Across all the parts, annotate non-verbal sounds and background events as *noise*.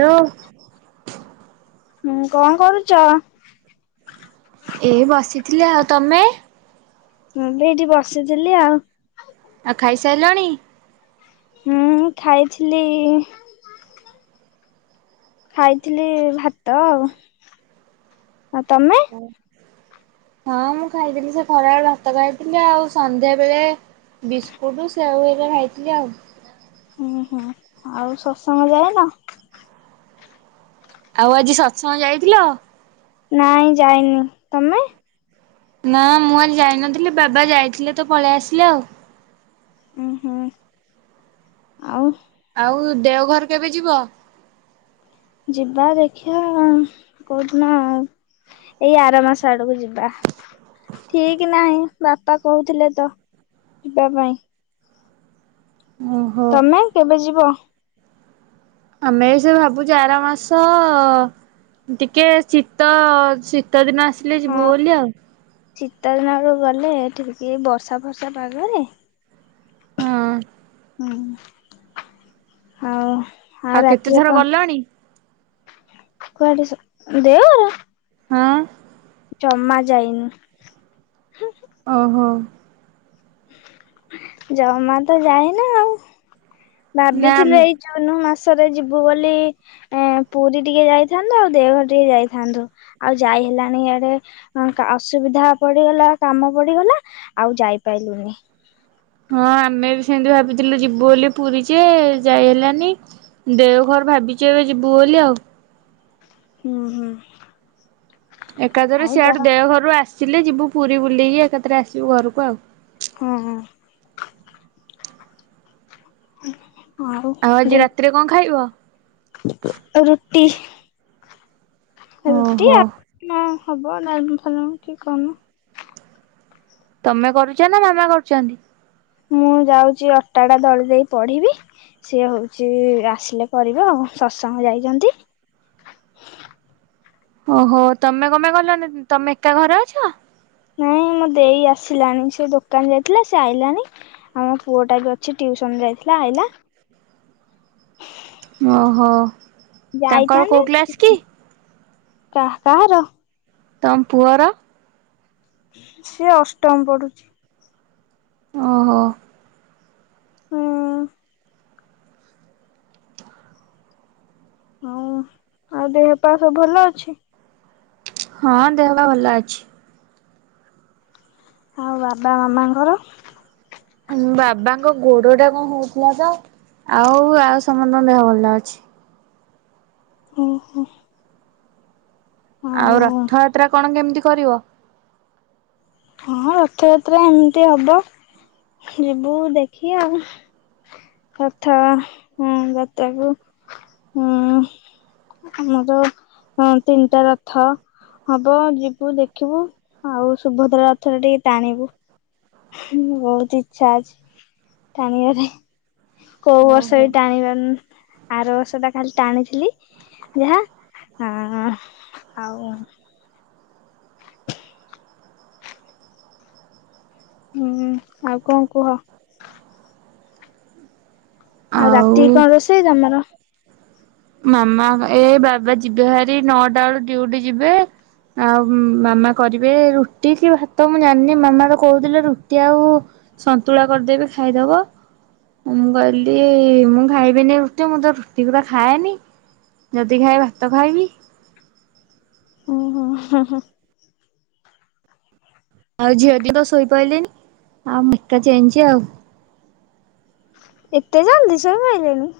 Hello ହୁଁ କଣ କରୁଛ? ଏଇ ବସିଥିଲି ଆଉ ତମେ? ମୁଁ ବି ଏଇଠି ବସିଥିଲି ଆଉ। ଆଉ ଖାଇସାରିଲଣି। ହୁଁ ଖାଇଥିଲି ଖାଇଥିଲି ଭାତ ଆଉ। ଆ ତମେ? ହଁ ମୁଁ ଖାଇଥିଲି ସେ ଖରାବେେଳେ ଭାତ ଖାଇଥିଲି ଆଉ ସନ୍ଧ୍ୟା ବେଳେ ବିସ୍କୁଟୁ ସେଉ ହେକା ଖାଇଥିଲି ଆଉ। ହୁଁ ହୁଁ ଆଉ ସତ୍ସଙ୍ଗ ଯାଇ ନ। ଆଉ ଆଜି ସତ୍ସଙ୍ଗ ଯାଇଥିଲ? ନାଇଁ ଯାଇନି। ତମେ? ନା ମୁଁ ଆଜି ଯାଇନଥିଲି ବାବା ଯାଇଥିଲେ ତ ପଳେଇ ଆସିଲେ ଆଉ। ହୁଁ ହୁଁ ଆଉ। ଆଉ ଦେଓଘର କେବେ ଯିବ? ଯିବା ଦେଖିବା କୋଉଦିନ ଆଉ ଏଇ ଆର ମାସ ଆଡକୁ ଯିବି। ବା ଠିକ ନାହିଁ ବାପା କହୁଥିଲେ ତ ଯିବା ପାଇଁ। ଓହୋ ତମେ କେବେ ଯିବ? ଆମେ ସେ ଭାବୁଛୁ ଆର ମାସ ଅ ଟିକେ ଶୀତ ଶୀତ ଦିନ ଆସିଲେ ଯିବୁ ବୋଲି ଆଉ। ଶୀତଦିନରୁ ଗଲେ ଟକିଏ ବର୍ଷା ଫର୍ଷା ପାଗରେ ହଁ। ହୁଁ ଆଉ ଆଉ ରାତିରେ କେତେଥର ଗଲଣି? କଣ? କୁଆଡେସବୁ ଦେଓଘର। ହଁ, ଜମା ଯାଇନୁ ହୁଁ। ଅହୋ। ଜମାତ ଯାଇନ ଆଉ। ଭାବିଥିଲୁ ନା ଏଇ ଜୁନ ମାସ ଥରେ ଯିବୁ ବୋଲି ପୁରୀ ଟିକେ ଯାଇଥାନ୍ତୁ ଆଉ ଦେଓଘର ଟିକେ ଯାଇଥାନ୍ତୁ ଆଉ ଯାଇ ହେଲାଣି ଆଡେ ଅସୁବିଧା ପଡିଗଲା କାମ ପଡିଗଲା ଆଉ ଯାଇପାଇଲୁନି। ହଁ ଆମେ ବି ସେମିତି ଭାବିଥିଲୁ ଯିବୁ ବୋଲି ପୁରୀ ଯେ ଯାଇ ହେଲାନି ଦେଓଘର ଭାବିଚୁ ଏବେ ଯିବୁ ବୋଲି ଆଉ। ହୁଁ ହୁଁ। ଏକାଥରେ ହଉ ଯା ସିଆଡୁ ଦେଓ ଘରୁ ଆସିଲେ ଯିବୁ ପୁରୀ ବୁଲେକି ଏକାଥରେ ଆସିବୁ ଘରକୁ ଆଉ। ହୁଁ ହୁଁ। ଉ ହୁଁ। ହଉ ଆଉ ଆଜି ଦେ ରାତିରେ କଣ ଖାଇବ? ଗୋଟେ ରୁଟି। ରୁଟି ଓହୋ ଆଉ ନାଁ ହବ ନାଁ ହବ ଉଠିକି ଖାଉନୁ। ତମେ କରୁଛ ନା ମାମା କରୁଛନ୍ତି। ମୁଁ ଯାଉଛି ଅଟାଟା ଦଳି ଦେଇ ପଢିବି। ସିଏ ହଉଛି ଆସିଲେ କରିବେ ଆଉ ସତସଙ୍ଗ ଯାଇଛନ୍ତି। ଓହୋ ତମେ କପେଇଁ ଗଲନି ତମେ ଏକା ଘରେ ଅଛ? ନାଇଁ ହ ମୋ ଦେଇ ଆସିଲାଣି ସେ ଦୋକାନ ଯାଇଥିଲା ସେ ଆଇଲାଣି ଆମ ପୁଅ ଟା ବି ଅଛି ଟ୍ୟୁସନ ଯାଇି ହେଲା ଆଇଲା। ଓହୋ ତାଙ୍କର କୋଉ କ୍ଲାସ କି? କାହା କାହାର। ତମ ପୁଅର। ସେ ଅଷ୍ଟମ ପଢୁଛି। ଓହୋ। ହୁଁ ଆଉ ଦେହ ପା ସବୁ ଭଲ ଅଛି? ହଁ ଦେହ ପା ଭଲ ଅଛି। ଆଉ ବାବା ମାମାଙ୍କର? ହୁଁ ବାବାଙ୍କ ଗୋଡ ଟା କଣ ହଉଥିଲା ତ। ଆଉ ଆଉ ସମସ୍ତଙ୍କ ଦେହ ଭଲ ଅଛି। ଉଁ ହୁଁ। ଆଉ ରଥଯାତ୍ରା କଣ କେମିତି କରିବ। ହଁ ରଥଯାତ୍ରା ଏମିତି ହବ ଯିବୁ ଦେଖି ଆଉ। ରଥ ଯାତ୍ରାକୁ ହୁଁ। ଆମର ତିନିଟା ରଥ। ହବ ଯିବୁ ଦେଖିବୁ ଆଉ ସୁଭଦ୍ରା ରଥରେ ଟିକେ ଟାଣିବୁ। ବହୁତ ଇଚ୍ଛା ଅଛି ଟାଣିଆରେ। କୋଉ ବର୍ଷ ଓହୋ। ବି ଟାଣି ପାରୁନି। ଆର ବର୍ଷଟା ଖାଲି ଟାଣିଥିଲି ଯାହା। ହଁ ହଉ। ହୁଁ ହୁଁ ଆଉ କଣ କୁହ? ଆଉ ରାତିକି କଣ ରୋଷେଇ ତମର? ମାମା ଏ ବାବା ଯିବେ ଭାରି ନଅଟା ବେଳୁ ଡିଉଟି ଯିବେ। ଆଉ ମାମା କରିବେ ରୁଟି କି ଭାତ ମୁଁ ଜାଣିନି। ମାମାଟ କହୁଥିଲେ ରୁଟି ଆଉ ସନ୍ତୁଳା କରିଦେବେ ଖାଇଦବ। ମୁଁ କହିଲି ମୁଁ ଖାଇବିନି ରୁଟି ମୁଁ ତ ରୁଟି ପୁରା ଖାଏନି ଯଦି ଖାଇ ଭାତ ଖାଇବି। ଓ ହୋ ହ ହ। ଆଉ ଝିଅଟି ତ ଶୋଇପଇଲେନି ଆଉ ମୁଁ ଏକା ଚେଇଁଚି ଆଉ। ଏତେ ଜଲଦି ଶୋଇ ପଇଲେଣି।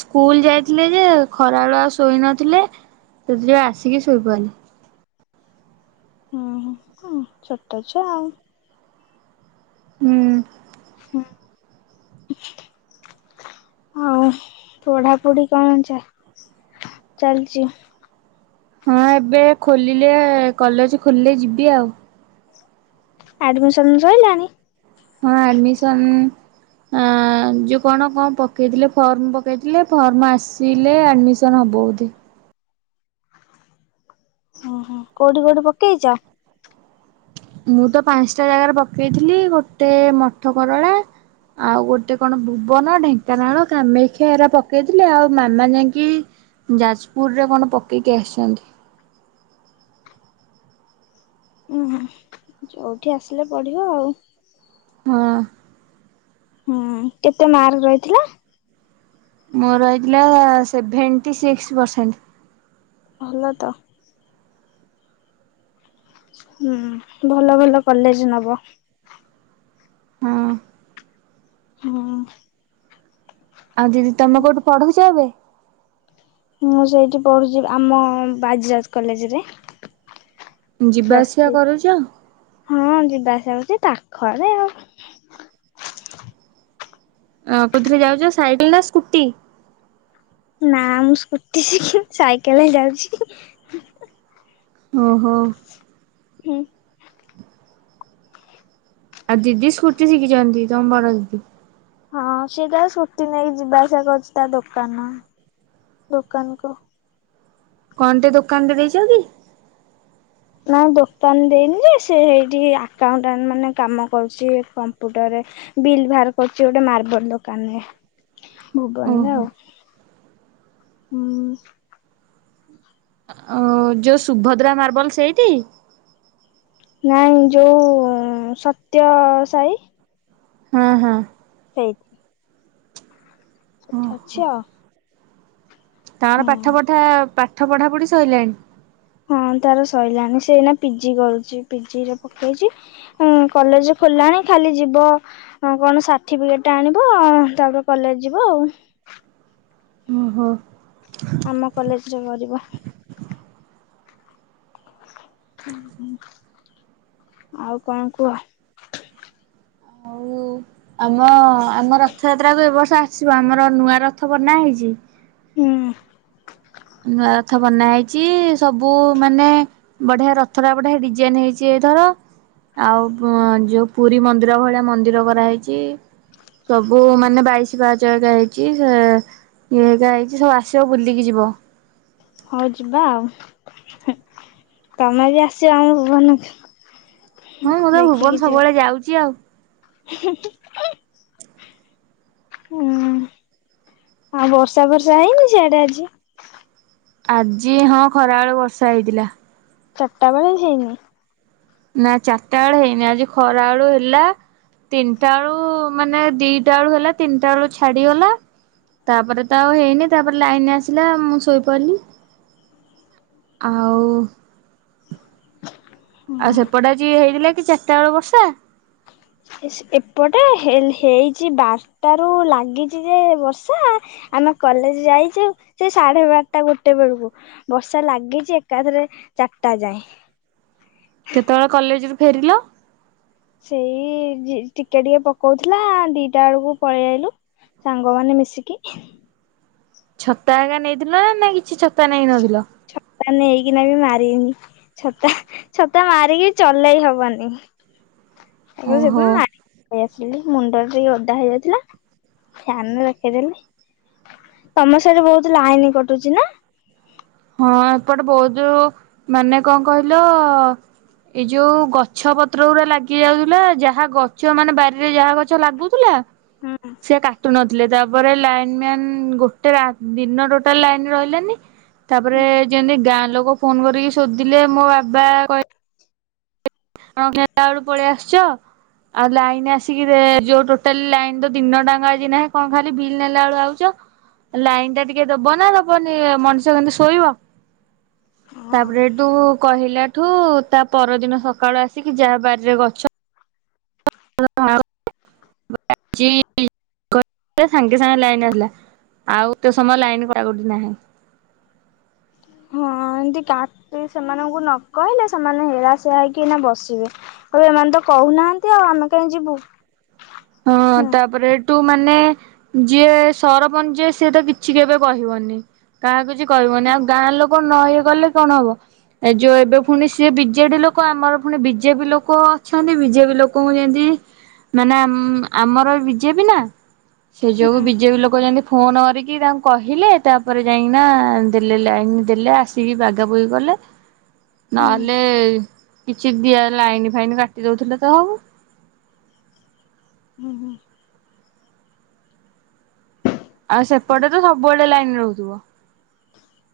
ସ୍କୁଲ ଯାଇଥିଲେ ଯେ ଖରାବେଳୁଆ ଶୋଇ ନଥିଲେ। ସେଥି ଯୋଗୁ ଆସିକି ଶୋଇପନି। ହ ଛୋଟ ଛୁଆ ଆଉ। ହୁଁ। *inaudible* ଆଉ ପଢା ପୁଢି କଣ ଚା ଚାଲିଛି। ହଁ ଏବେ ଖୋଲିଲେ କଲେଜ ଖୋଲିଲେ ଯିବି ଆଉ। ଆଡମିସନ ସଇଲାଣିି। ହଁ ଆଡମିଶନ୍ ଆ ଯୋଉ କଣ କଣ ପକେଇଥିଲେ ଫର୍ମ ପକେଇଥିଲେ ଫର୍ମ ଆସିଲେ ଆଡମିସନ ହବ। ବୋଧେ ହ କୋଉଠି କୋଉଠି ପକେଇଛ। ମୁଁ ତ ପାଞ୍ଚଟା ଜାଗାରେ ପକେଇଥିଲି ଗୋଟେ ମଠ କରରଳା। ଆଉ ଗୋଟେ କଣ ଭୁବନ ଢେଙ୍କାନାଳ କାମେକ୍ଷା ଏରା ପକେଇଥିଲେ। ଆଉ ମାମା ଯାଇକି ଯାଜପୁରରେ କଣ ପକେଇକି ଆସିଛନ୍ତି। ଯଉଠି ଆସିଲେ ପଢିବ ଆଉ। ହଁ। ହୁଁ କେତେ ମାର୍କ ରହିଥିଲା। ମୋର ହେଇଥିଲା ସେଭେନ୍ ଣ୍ଟି ସିକ୍ସ୍ ପରସେଣ୍ଟ। ଭଲ ତ। ହୁଁ ଭଲ ଭଲ କଲେଜେ ନବ। ହଁ। ହଁ। ଆଉ ଦିଦି ତମେ କୋଉଠି ପଢୁଛ ଏବେ। ମୁଁ ସେଇଠି ପଢୁଛି ଆମ ବାଜିରାଉତ କଲେଜରେ। ଯିବା ପ୍ଲସ ଆସିବା ଥ୍ରୀ କରୁଛ? ହଁ ଯି ବାସ ହଉଛି ପାଖରେ ଆଉ। ଅ କଉଥିରେ ଯାଉଛ ସାଇକେଲ ନା ସ୍କୁଟି। ନା ମୁଁ ସ୍କୁଟି ଶିଖିନି। ସାଇକେଲେ ଯାଉଛି। ଓ ହୋ। ହୁଁ। ଆଉ ଦିଦି ସ୍କୁଟି ଶିଖିଛନ୍ତି ତମ ବଡ ଦିଦି। ହଁ ସିଏ ଟା ଛୁଟି ନେଇକି ଯିବା ଆସିବା କରୁଛି ତା ଦୋକାନ। ଦୋକାନକୁ। କଣ ଟେ ଦୋକାନ ଟେ ଦେଇଚନ୍ତି। ନାଇଁ ଦୋକାନ ଦେଇନି ଯେ ସେ ହେଇଠି ଆକାଉଟାଣ୍ଟ ମାନେ କାମ କରୁଛି। କମ୍ପୁଟର ବିଲ୍ ବାହାର କରୁଛି ଗୋଟେ ମାର୍ବଲ ଦୋକାନ ରେ। ଭୁବନରେ ଓହୋ ଆଉ ହୁଁ। ଓ ଯୋଉ ସୁଭଦ୍ରା ମାର୍ବଲ ସେଇଠି। ନାଇଁ ଯୋଉ ସତ୍ୟ ସାଇ। ଓ ହୋ। *inaudible* ଅଛ। ତାର ପାଠ ପଠା ପାଠ ପଢା ପଢି ସଇଲାଣି। ହଁ ତାର ସଇଲାଣି ସେ ଏଇନା ପିଜି କରୁଛି ପିଜିରେ ପକେଇଛି ହ କଲେଜ ଖୋଲା ଣ ଖାଲି ଯିବ କଣ ସାର୍ଟିଫିକେଟ ଟା ଆଣିବ ତାପରେ କଲେଜ ଯିବ ଆଉ। ଓ ହୋ। ଆମ କଲେଜରେ କରିବ। ଆଉ କଣ କୁହ।? ଆଉ। ଆମ ଆମ ରଥଯାତ୍ରା କୁ ଏ ବର୍ଷ ଆସିବ ଆମର ନୂଆ ରଥ ବନା ହେଇଛି। ହୁଁ। ନୂଆ ରଥ ବନା ହେଇଛି ସବୁ ମାନେ ବଢିଆ ରଥ ଟା ବଢିଆ ଡିଜାଇନ ହେଇଛି। ଏଥର ଆଉ ଵ ଯୋଉ ପୁରୀ ମନ୍ଦିର ଭଳିଆ ମନ୍ଦିର କରାହେଇଛି। ସବୁ ମାନେ ବାଇସି ପାହାଚ ରେ ଯାଏ ହେଇଛି ସେ ଇଏ ହେଏକା ହେଇଛି ସବୁ ଆସିବ ବୁଲିକି ଯିବ। ହଉ ଯିବା ଆଉ। ହୁ ତମେ ବି ଆସିବ ଆମ ଭୁବନ କୁ। ହଁ ମୁଁ ତ ଭୁବନ ସବୁବେଳେ ଯାଉଛି ଆଉ। ହୁ ହୁ ହୁ ହୁଁ ଆଉ ବର୍ଷା ବର୍ଷା ହେଇନି ସେଆଡା ଆଜି। ଆଜି ହଁ ଖରା ବେଳୁ ବର୍ଷା ହେଇଥିଲା। ଚାରିଟା ବେଳେ ହେଇନି। ନା ଚାରିଟା ବେଳୁ ହେଇନି ଆଜି ଖରା ବେଳୁ ହେଲା। ତିନିଟା ବେଳୁ ମାନେ ଦିଟା ବେଳୁ ହେଲା ତିନିଟା ବେଳୁ ଛାଡିଗଲା। ତାପରେ ତ ଆଉ ହେଇନି ତାପରେ ଲାଇନ ଆସିଲା ମୁଁ ଶୋଇପଇଲି। ଆଉ। ଆଉ ହଁ ସେପଟେ ଆଜି ହେଇଥିଲା କି ଚାରିଟା ବେଲେ ବର୍ଷା ଏପଟେ ହେଲ ହେଇଛି ବାରଟା ରୁ ଲାଗିଛି ଯେ ବର୍ଷା। ଆମେ କଲେଜ ଯାଇଛୁ ସେ ସାଢେ ବାରଟା ଗୋଟେ ବେଳକୁ ବର୍ଷା ଲାଗିଛି ଏକାଥରେ। ଚାରିଟା ଯାଏ। କେତେବେଳେ କଲେଜରୁୁ ଫେରିଲ? ସେଇ ଝି ଟିକେ ଟିକେ ପକଉଥିଲା ଦିଟା ବେଳକୁ ପଳେଇ ଆଇଲୁ ସାଙ୍ଗ ମାନେ ମିଶିକି। ଛତା ଆଗା ନେଇଥିଲ ନା କିଛି ଛତା ନେଇନଥିଲ? ଛତା ନେଇଇକିନା ବି ମାରିନି ଛତା ଛତା ମାରିକି ଚଲେଇ ହବନି। ଆଗେ ସେ ଓହୋ ଦିନମୁ ଆଗେ ପ ଆସିଲି ମୁଣ୍ଡରେ ଟିକେ ଅଦା ହେଇଯାଇଥିଲା। ଫ୍ୟାନରେ ରଖେଇଦେଲି ତମ ସାଇରେ ବହୁତ୍ ଲାଇନ୍ କଟୁଛି ନା ହଁ ଏପଟେ ବହୁଜୁ ମାନେ କଣ କହିଲ। ଏଇ ଯୋଉ ଗଛ ପତ୍ର ଊରା ଲାଗି ଯାଉଥିଲା ଯାହା ଗଛ ମାନେ ବାରିରେ ଯାହା ଗଛ ଲାଗୁଥିଲା। ହୁଁ ସେ କାଟୁ ନ ଲେ ତାପରେ ଲାଇନ୍ ମ୍ୟାନ ଗୋଟେ ରାଦିନଟୋଟାଲି ଲାଇନ୍ ରହିଲାନି। ତାପରେ ଯେମିତି ଗାଁ ଲୋକ ଫୋନ୍ କରିକି ସୋଦିଲେ ମୋ ବାବା କ *unintelligible* ପଳେଇ ଆସଚ ଆଉ ଲାଇନ୍ ଆସିକି ରେ ଯୋଉଟା ଟୋଟାଲି ଲାଇନ୍ ଦିନ ଟାଙ୍କ ନାହିଁ କଣ ଖାଲି ବିଲ୍ ନେଲା ବେଳୁ ଆଉଚ ଲାଇନ ଟା ଟିକେ ଦବ ନା ଦବନି ଆ ମଣିଷ କେମିତି ଶୋଇବ। ହଁ ତାପରେ ଡୁ କହିଲାଠୁ ତା ପରଦିନ ସକା ସକାଳୁ ଆସିକି ଯାହା ବାଡିରେ ଗଛ *unintelligible* କଟି ଥିଲା ସାଙ୍ଗେ ସାଙ୍ଗେ ଲାଇନ ଆସିଲା ଆଉ ତୋ ସମୟ ଲାଇନ୍ କଟା କୋଠି ନାହିଁ। *unintelligible* ହଁ ଏମତି କାଟି ସେମାନଙ୍କୁ ନ କହିଲେ ସେମାନେ ହେଳାସିଆ ହେଇକି ବସିବେ କହିବେ ଏମାନେ ତ କହୁନାହାନ୍ତି ଆଉ ଆମେ କାହିଁ ଯିବୁ। ହଁ ହୁଁ ତାପରେ ତୁ ମାନେ ଯିଏ ସରପଞ୍ଚ ସିଏ ତ କିଛି କେବେ କହିବନି। କାହାକୁ କିଛି କହିବନି ହୁଁ ଆଉ ଗାଁ ଲୋକ ନ ଇଏ କଲେ କଣ ହବ। ଏ ଯୋଉ ଏବେ ପୁଣି ସେ ବିଜେଡି ଲୋକ ଆମର ପୁଣି ବିଜେପି ଲୋକ ଅଛନ୍ତି ବିଜେପି ଲୋକଙ୍କୁ ଯେମତି ମାନେ ଆମ ଆମର ବିଜେପି ନା ସେ ଯୋଗୁ ହୁଁ ବିଜେପି ଲୋକ ଯେମତି ଫୋନ୍ କରିକି ତାଙ୍କୁ କହିଲେ ତାପରେ ଯାଇକିନା ଦେଲେ ଲାଇନ ଦେଲେ ଆସିକି ବାଗାବଗି କଲେ। ହୁଁ। ନହେଲେ କିଛି ଦିଆ ଲାଇନ ଫାଇନ୍ କାଟି ଦଉଥିଲା ତ ଆଉ ହୁଁ ହୁଁ ଆଉ ସେପଟେ ତ ସବୁବେଡେ ଲାଇନ ରହୁଥିବ।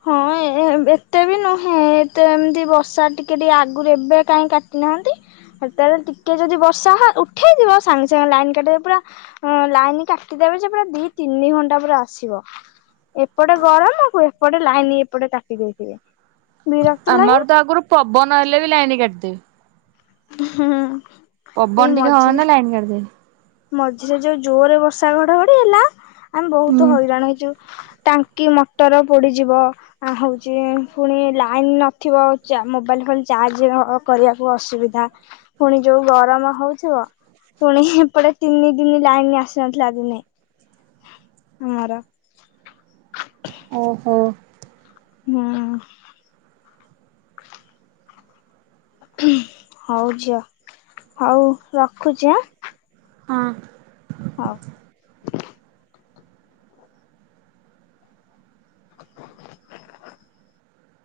ହଁ ଏ ଏତେ ବି ନୁହେଁ ଏତେ ଏମତି ବର୍ଷା ଟିକେ ଟିକେ ଆଗରୁ ଏବେ କାହିଁ କାଟି ନାହାନ୍ତି। ହେତେବେଳେ ଟିକେ ଯଦି ବର୍ଷା ହ ଉଠେଇଯିବ ସାଙ୍ଗେ ସାଙ୍ଗେ ଲାଇନ୍ କାଟିଦେ ପୁରା ଅ ଲାଇନ୍ କାଟିଦେ ତେଣୁ ସେ ପୁରା ଦି ତିନି ଘଣ୍ଟା ପରେ ଆସିବ। ଏପଟେ ଗରମ ହୁଏ ଏପଟେ ଲାଇନ୍ ଏପଟେ କାଟି ଦଉଥିବେ। ଆମର ତ ଆଗରୁ ପବନ ହେଲେ ବି ଲାଇନ କାଟିଦେବେ। ହୁଁ ଅ ପବନ ଟିକେ ହବନା ଲାଇନ୍ କାଟି ଦେବେ। ମଝିରେ ଯୋଉ ଜୋରରେ ବର୍ଷା ଘଡଘଡି ହେଲା ଆମେ ବହୁତ ହୁଁ ହଇରାଣ ହେଇଛୁ ଟା କି ମଟର ପୋଡିଯିବ ହଉଛି ପୁଣି ଲାଇନ୍ ନଥିବ ଚା ମୋବାଇଲ୍ ଫୋବାଇଲ୍ ଚା ଆଜିର ଅ କରିବାକୁ ଅସୁବିଧା ପୁଣି ଯୋଉ ଗରମ ହଉଥିବ। ପୁଣି ହେପଟେ ତିନି ଦିନ ଲାଇନ୍ ଆସି ନଥିଲା ଦିନେ ଆମର ଓହୋ ହଁ ହଉ ଝିଅ ହଉ ରଖୁଛି ଆଁ ହଁ ହଉ।